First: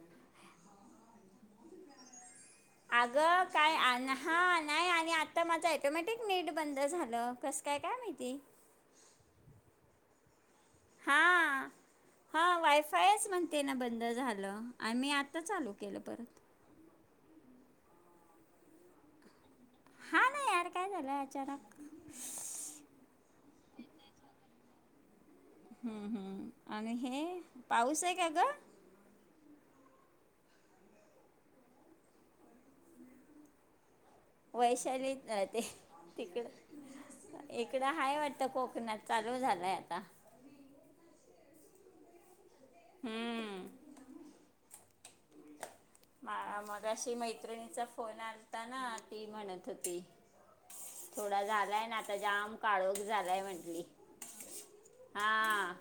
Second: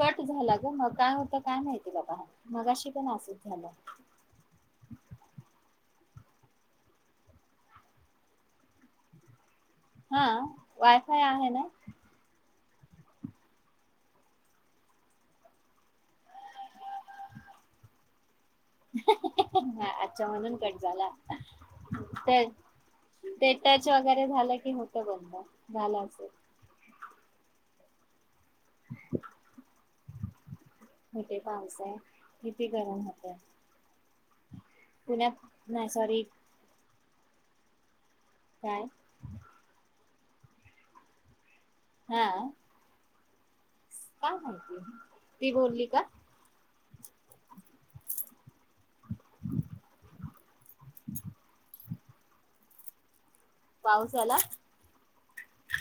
Cut झाला ग मग काय होतं काय माहिती बाबा मगाशी पण असच अगं झालं काय ऑटोमॅटिक नीट बंद झालं कसं काय काय माहिती हा वायफाय आहे ना? ए आय म्हणते ना बंद झालं आणि मी आता चालू केलं परत हह हाह हह हा अच्छ ना म्हणून यार कट काय झाला झालं अचानक टच ते टच वगैरे झालं की होत [inaudible] हम्म हम्म आणि हे पाऊस आहे का ग? [inaudible] कुठे पाऊस आहे, किती गरम होतय वैशाली आ हा पुण्यात ते नाही सॉरी तिकड इकडं हाय वा आता काय कोकणात चालू झालंय आता हम हम्म काय माहिती ती बोलली का मार म ्याशी मैत्रिणीचा फोन आता ना ती म्हणत होती थोडा झालाय ना आता जाम काळोख झाला पाऊस आला हा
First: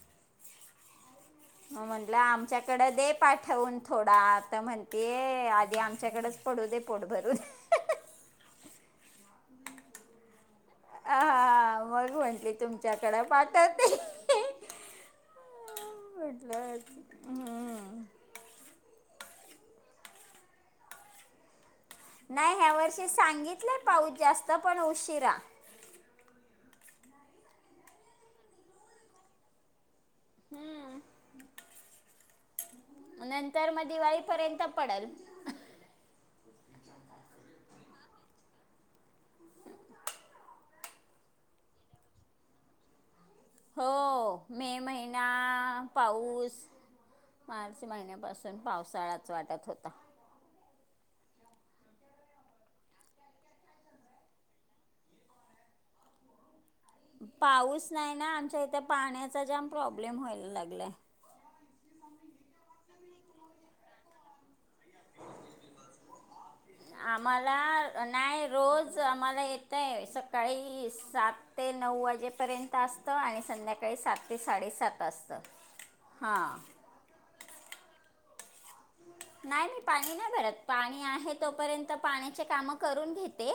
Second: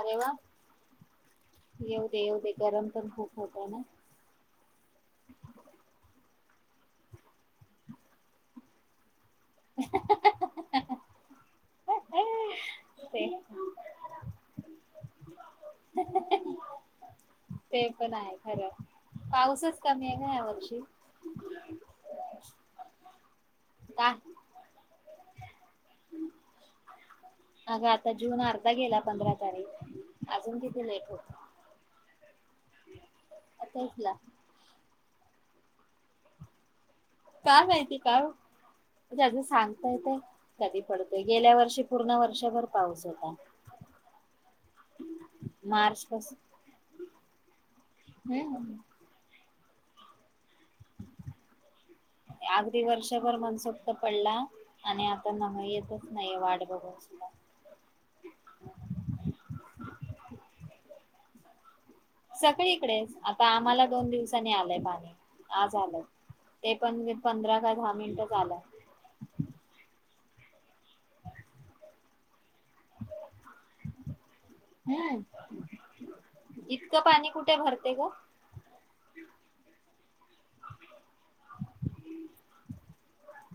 अरे वा म येऊ म्हंटलं दे येऊ दे गरम आमच्याकडे पण दे खूप होतय पाठवून ना थोडा आता म्हणतीय आधी आमच्याकडेच पडू दे पट भरू दे [unintelligible] हा मग म्हंटली तुमच्याकडे ते पाठतते म्हटलं ते हम्म. पण आहे खरं पाऊसच कमी आहे का या वर्षी नाही ह्या वर्षी सांगित इ काय पाऊस जास्त पणष तेिरा अगं आता जून अर्धा गेला पंधरा तारीख अजून कितीे लेट होत नंतर मग आताचला दिवाळीपर्यंत पडेल का माहिती का सांगतायेत कधी पडतय गेल्या वर्षी पूर्ण वर्षभर पाऊस होता हो मे महिना मार्च पासून पाऊस मार्च महिन्यापासून हम्म पावसाळाच वाटत होता अगदी वर्षभर मनसोक्त पडला आणि आता न येतच नाही वाढ पाऊस नाही ना आमच्या इथे पाण्याचा जाम प्रॉब्लेम प्रॉब्लेम व्हायला लागलाय सगळीकडे च. आता आम्हाला दोन दिवसानी आलंय पाणी आज आलंय ते पण पंधरा का दहा आम्हाला मिनिटच नाही आलं रोज आम्हाला येतय सकाळी सात ते नऊ वाजेपर्यंत सात असतं आणि संध्याकाळी सात ते साडेसात असतं हम्म हां इतकं पाणी कुठे भरते ग नाही मी पाणी नाही भरत पाणी आहे तोपर्यंत पाण्याचे काम करून घेते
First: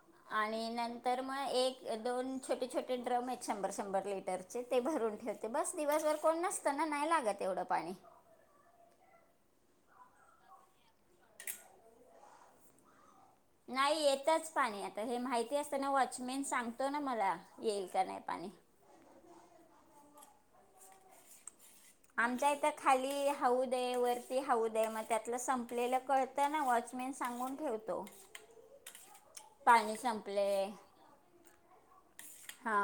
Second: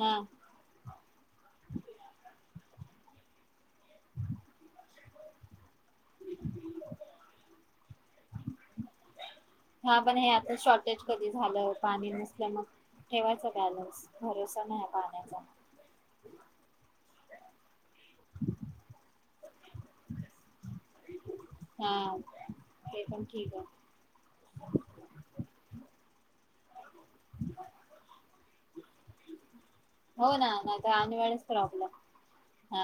हा आणि नंतर मग एक दोन छोटे छोटे ड्रम आहेत शंभर शंभर लिटरचे ते भरून ठेवते बस दिवसभर कोण नसत ना नाही लागत एवढं पाणी हा पण हे आता शॉर्टेज कधी झालं पाणी नसलं मग ठेवायचा नाही बॅलन्स येतच भरोसा पाणी नाही आता हे पाण्याचा माहिती असताना वॉचमेन सांगतो ना मला येईल का नाही पाणी [unintelligible] आमच्या इथं ते पण खाली ठीक हौद आहे वरती हौद आहे मग त्यातलं संपलेलं कळतं ना वॉचमॅन सांगून ठेवतो पाणी हो ना संपलय नाही तर आणि वेळेस प्रॉब्लेम हा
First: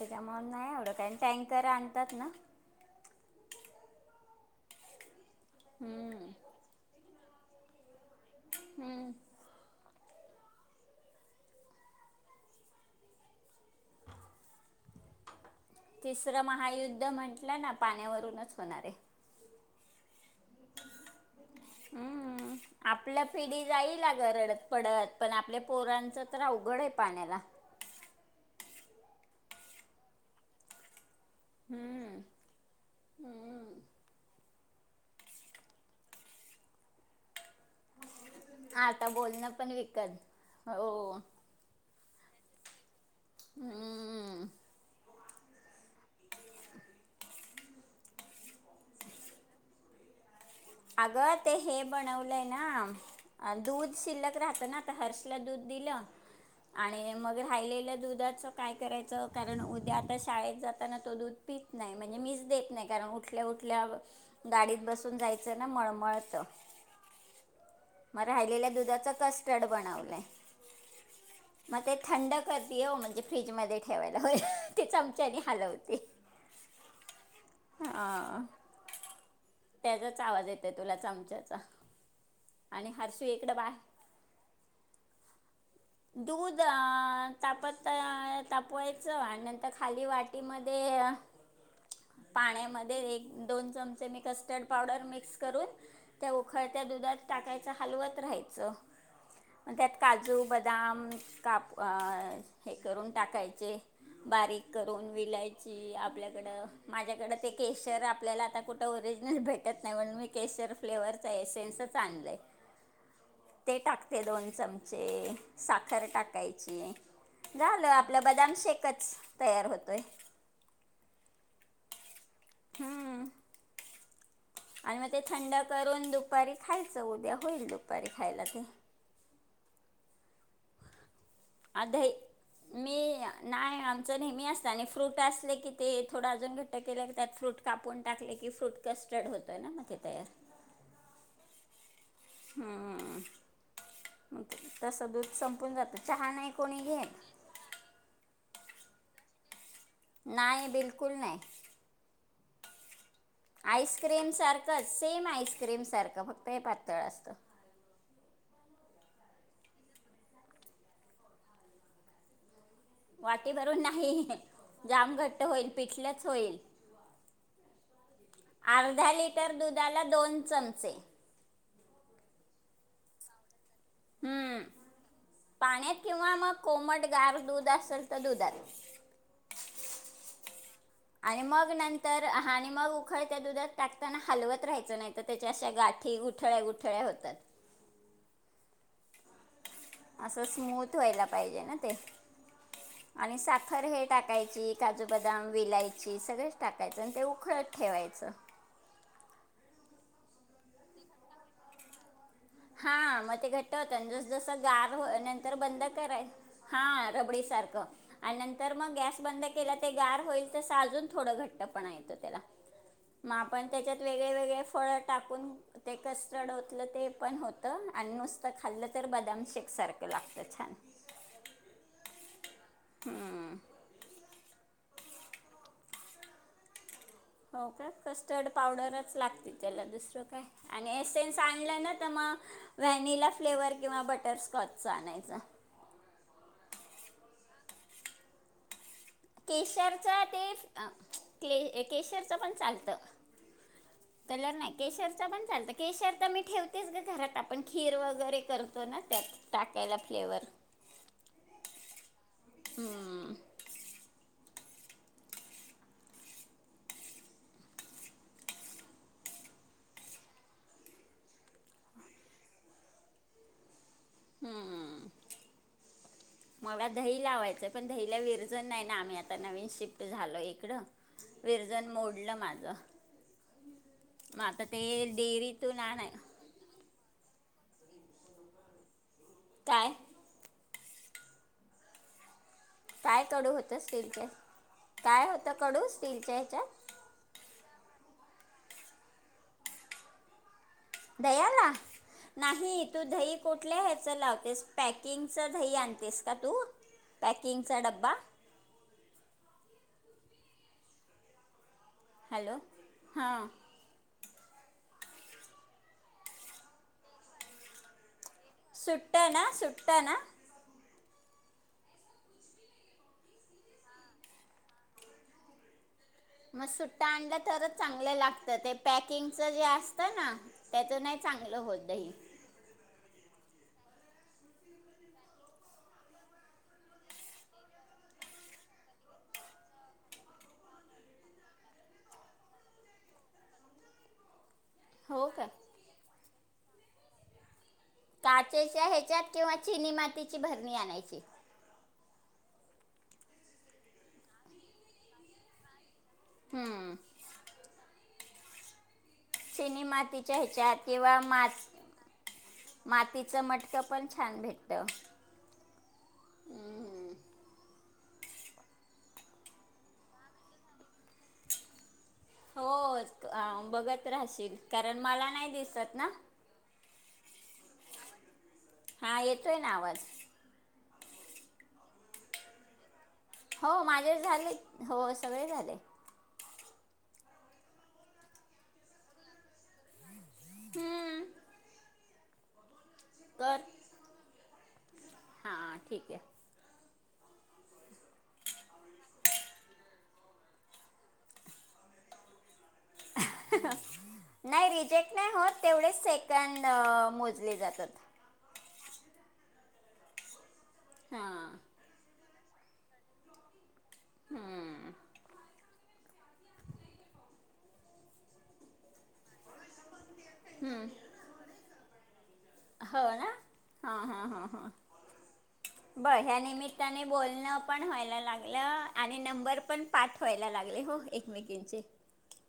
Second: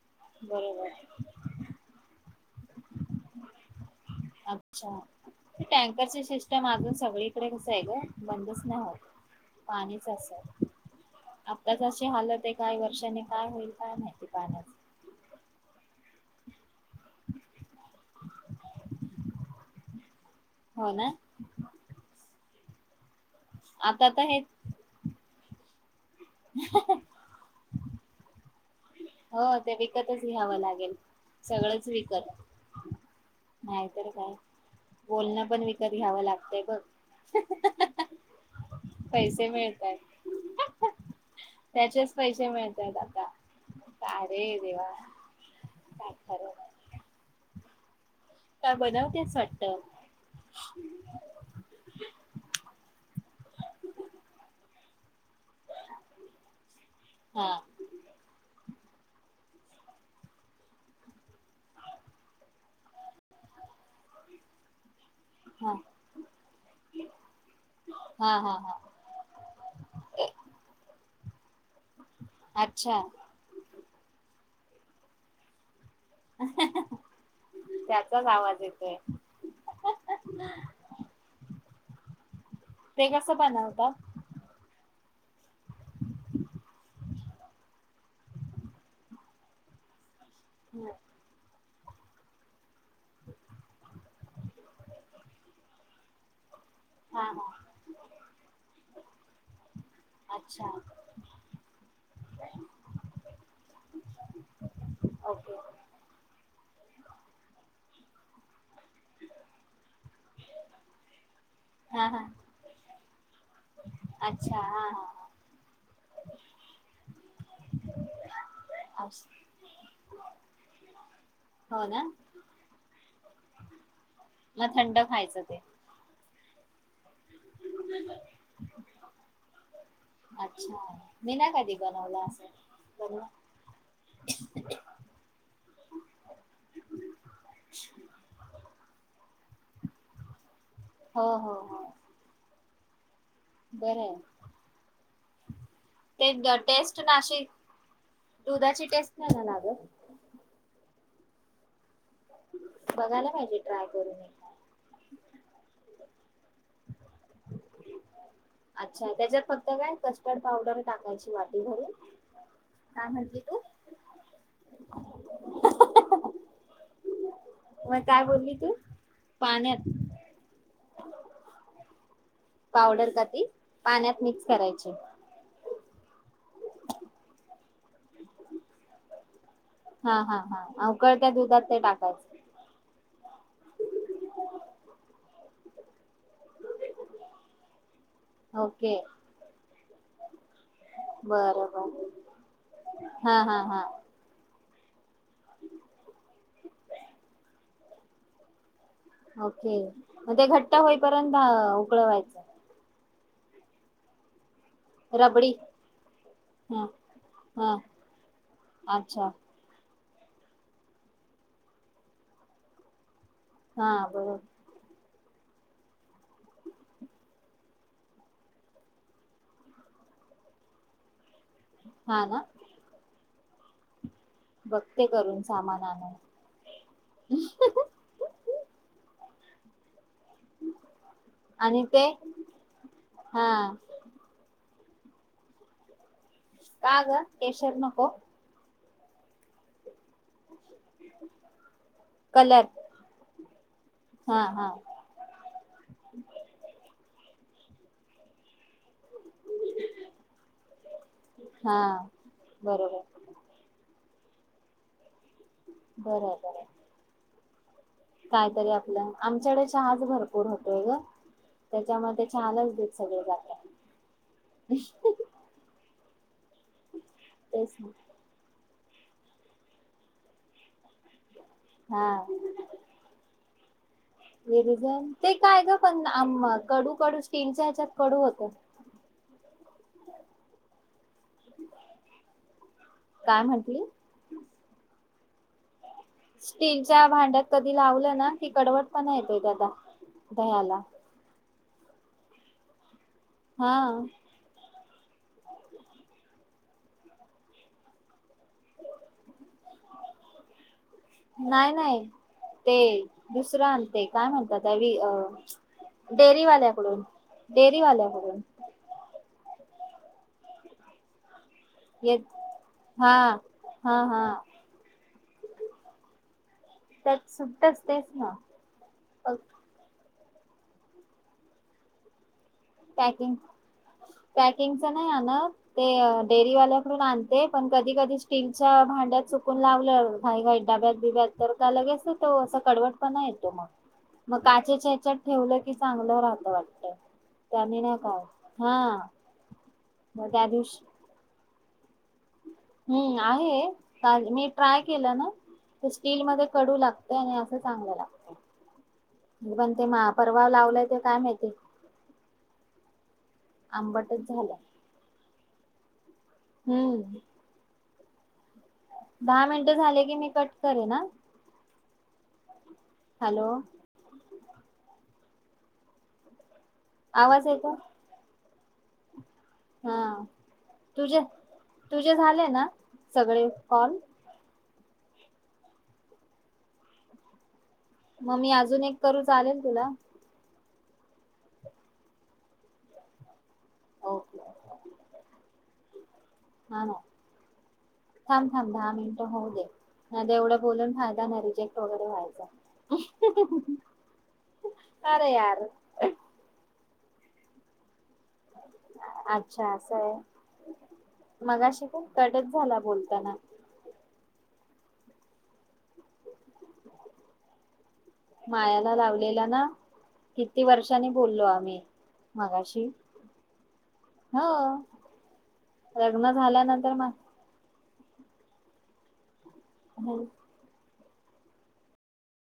त्यामुळे नाही बरोबर एवढ काय टँकर आणतात ना अच्छा ती टँकरची सिस्टम अजून सगळी तिकडे कस आहे ग बंदच नाही होत हम्म. पाणी कसय आताच अशी हालत आहे काय वर्षाने काय होईल काय माहिती पाण्याच तिसरं महायुद्ध म्हटलं ना पाण्यावरूनच होणार आहे हो ना आप आपल्या पिढी जाईल आता तर अगं हे रडत पडत पण आपल्या पोरां जरा अवघड आहे पाण्याला हो ते विकतच घ्यावं लागेल. सगळंच हम्म. विकत हम्म. नाहीतर काय बोलणं पण विकत घ्यावं लागतय बघ आता पैसे बोलणं पण मिळतात विकत हो त्याचेच पैसे मिळतात आता हम्म काय रे देवा काय खरं नाय काय बनवतेस वाटत अग ते हे बनवलंय ना दूध शिल्लक राहत ना आता हर्षला दूध दिलं आणि मग हा राहिलेलं दुधाचं काय करायचं कारण उद्या आता शाळेत जाताना तो दूध पीत नाही म्हणजे मीच देत नाही, कारण उठल्या उठल्या गाडीत बसून जायचं ना हा मळमळतं म हा हा राहिलेल्या हा दुधाचं कस्टर्ड बनवलय. मग ते थंड करते हो अच्छा म्हणजे फ्रीजमध्ये ठेवायला होय. ते चमच्याने हलवते. त्याचाच हां आवाज येतोय. त्याचाच आवाज येतो तुला चमच्याचा आणि ते हर्षु कसं एक डबा बनवतात दूध अ तापत तापवायचं आणि नंतर खाली वा टीमध्ये पाण्यामध्ये एक दोन चमचे मी कस्टर्ड पावडर मिक्स करून त्या उकळत्या दुधात हा हा टाकायच हलवत राहायचं मं त्यात काजू, ब अच्छा दाम काप हे करून टाकायचे बारीक करून ओके विलायची आपल्याकडं माझ्याकडें ते केशर आपल्याला आता कुठ ओरिजिनल भेटत नाही म्हण मी केशर फ्लेवर्हरचा एशनसच हा हा आणलंय. ते टाकते दोन अच्छा हा चमचे. हा साखर टाकायची झालं आपलं बदाम शेकच तयार होतोय हो ना [inaudible] हम्म, आणि मग ते थंड करून दु पारी खायचं उद्या होईल दुपारी खायला ते. अच्छा. मी ना कधी अधी बनवलं असं मी बनव नाही आमच नेहमी असत, आणि फ्रूट असले की ते थोडा अजून घट्ट केला, की त्यात फ्रूट कापून टाकले की फ्रूट कस्टर्ड हो त, ना म ते तयार. हो-हो-हो. हम्म. तस दूध संपून जात. चहा आहे नाही ते कोणी टेस्ट घेत. ना अशी दुधाची टेस्ट नाही ना लागत. नाही बिल कुल नाही. बघायला पाहिजे ट्राय करून आईस्क्रीम एकदा. सारखंच सेम आईस्क्रीम सारखं फक्त हे पातळ असतं. अच्छा, त्याच्यात फक्त काय कस्टर्ड पावडर टाकायची वाटी भरून. काय म्हटली वाटी तू भरून नाही, जाम घट्ट होईल पिठलंच होईल. मग काय बोलली तू अर्धा लिटर पाण्यात दुधाला दोन चमचे, पावडर क ती, पाण्यात मिक्स हम्म करायचे, पाण्यात किंवा मग कोमट गार दूध अस सल तर दुधात हा-हा-हा अवकळत्या आणि दुधात मग ते नंतर टाकायच. आणि मग उखळत्या दुधात टाकताना हलवत राहायचं नाही, तर त्याच्या अशा गाठी गुठळ्या गुठळ्या होतात. ओके, असं स्मूथ व्हायला पाहिजे बरं ना ते बर आणि हा हा हा साखर हे टाकायची काजू बदाम विलायची सगळेंच टाकायचं आणि ते उखळत ठेवायचं. ओके मग ते घट्ट होईपर्यंत उकळवायच, हा मते घट होत जस-जस रबडी नर बंद करा हा ह रबडी सार हा नर मग गस अच्छा बंद के ते गार होईल तसं अजून थोडं घट्ट पण येतं त्याला. मग आपण हा त्याच्यात बरोबर वेगळे-वेेगळे फळ टाकून ते कस्टर्ड ओतलं ते पण होतं आणि नुसतं खाल्लं तर बदाम शेकसारखं लागतं छान. हा ना ह्ं बघ ते करून सामान आण हो का कस्टर्ड पावडरच लागते. त्याला दुसर काय आणि एसेन्स आणलं आणि ना ते तर मग व्हॅनिला हा फ्लेवर किंवा बटरस्कॉच. चा आनायच. का गं केशर नको. केशर ते केशरच पण कलर चालत हा हा नाही केशरच पण चालत केशर तर मी ठेवतेच ग घरात आपण खीर वगैरे करतो ना. टाकायला फ्लेवर हा बरोबर बर बर कायतरी आपलं आमच्याकडे चहाच भरपूर होतोय ग त्याच्यामध्ये चहालाच दुध सगळे जात. [inaudible] मग दही लावायचं पण ना. दहीला विरजण नाही ना आम्ही आता नवीन शिफ्ट झालो इकडं. विरजन मोडलं माझं. मग हे आता विरझन ते काय का डेअरीतून पण आणाय कडू कडू स्टीमच कडू होत. काय? [inaudible] काय कडू होतंस स्टीमच काय होतं कडूस. स्टीलच्या भांड्यात कधी लावलं की कडवट पण येत त्याला दह्याला. दह्याला नाही तू दही हा कुठल्या ह्याच लावतेस पॅकिंग च दही आणतेस का तू? पॅकिंग चा डबा? नाही नाही. हॅलो ते हां दुसरं आणते. काय म्हणता ताई डेअरीवाल्याकडून, डेअरीवाल्याकडून सुट्ट ना सुट्ट ना ये हां हां हा मग सुट्टा त्यात आणला तरच सुट्टच तेच चांगलं ना लागतं ते पॅकिंगच जे अस होता ना त्याच नाही चांगलं होत दही प्याकिंग पॅकिंगच नाही आणत ते डेअरी वाल्याकडून आणते काचेच्यात हो का ठेवलं की चांगलं राहत वाट [unintelligible] काचेच्या ह्याच्यात किंवा चिनी मग मातीची त्या बरणी दिवशी आणायची हम्म आहे मी ट्राय केलं ना ते स्टील मध्ये कडू हम्म. लागत आणि असं चांगलं लागतं पण चिनी ते मा मातीच्या परवा ह्याच्यात लावलंय ते किंवा काय माठ माहिती आंबटच झालं हम्म दहा मिनट झाले की मी कट करे ना हो बघत राहशील कारण मला नाही दिसत ना आवाज य का हा येत त ना आवाज तुझे तुझे झाले ना सगळे हो कॉल माझेच झाले हो सगळे झाले मग मी अजून एक करू हम घर ओके हा ठीक आहे हा थांब थांब दहा मिनट होऊ दे नाही एवढा बोलून फायदा ना रिजेक्ट वगैरे व्हायचा नाही रिजेक्ट नाही अरे होत यार तेवढेच सेकंड मोजले जातात अच्छा असं आहे हां मगाशी का कडच झाला बोलताना हम्म मायाला लावलेला ना किती वर्षांनी बोललो आम्ही मागाशी हो ना हां हां ह हां हां बरं लग्न ह्या झाल्यानंतर निमित्ताने म बोलणं पण व्हाय लाग आणि नंबर पण मग पाठवायला लागले हो एकमेकचे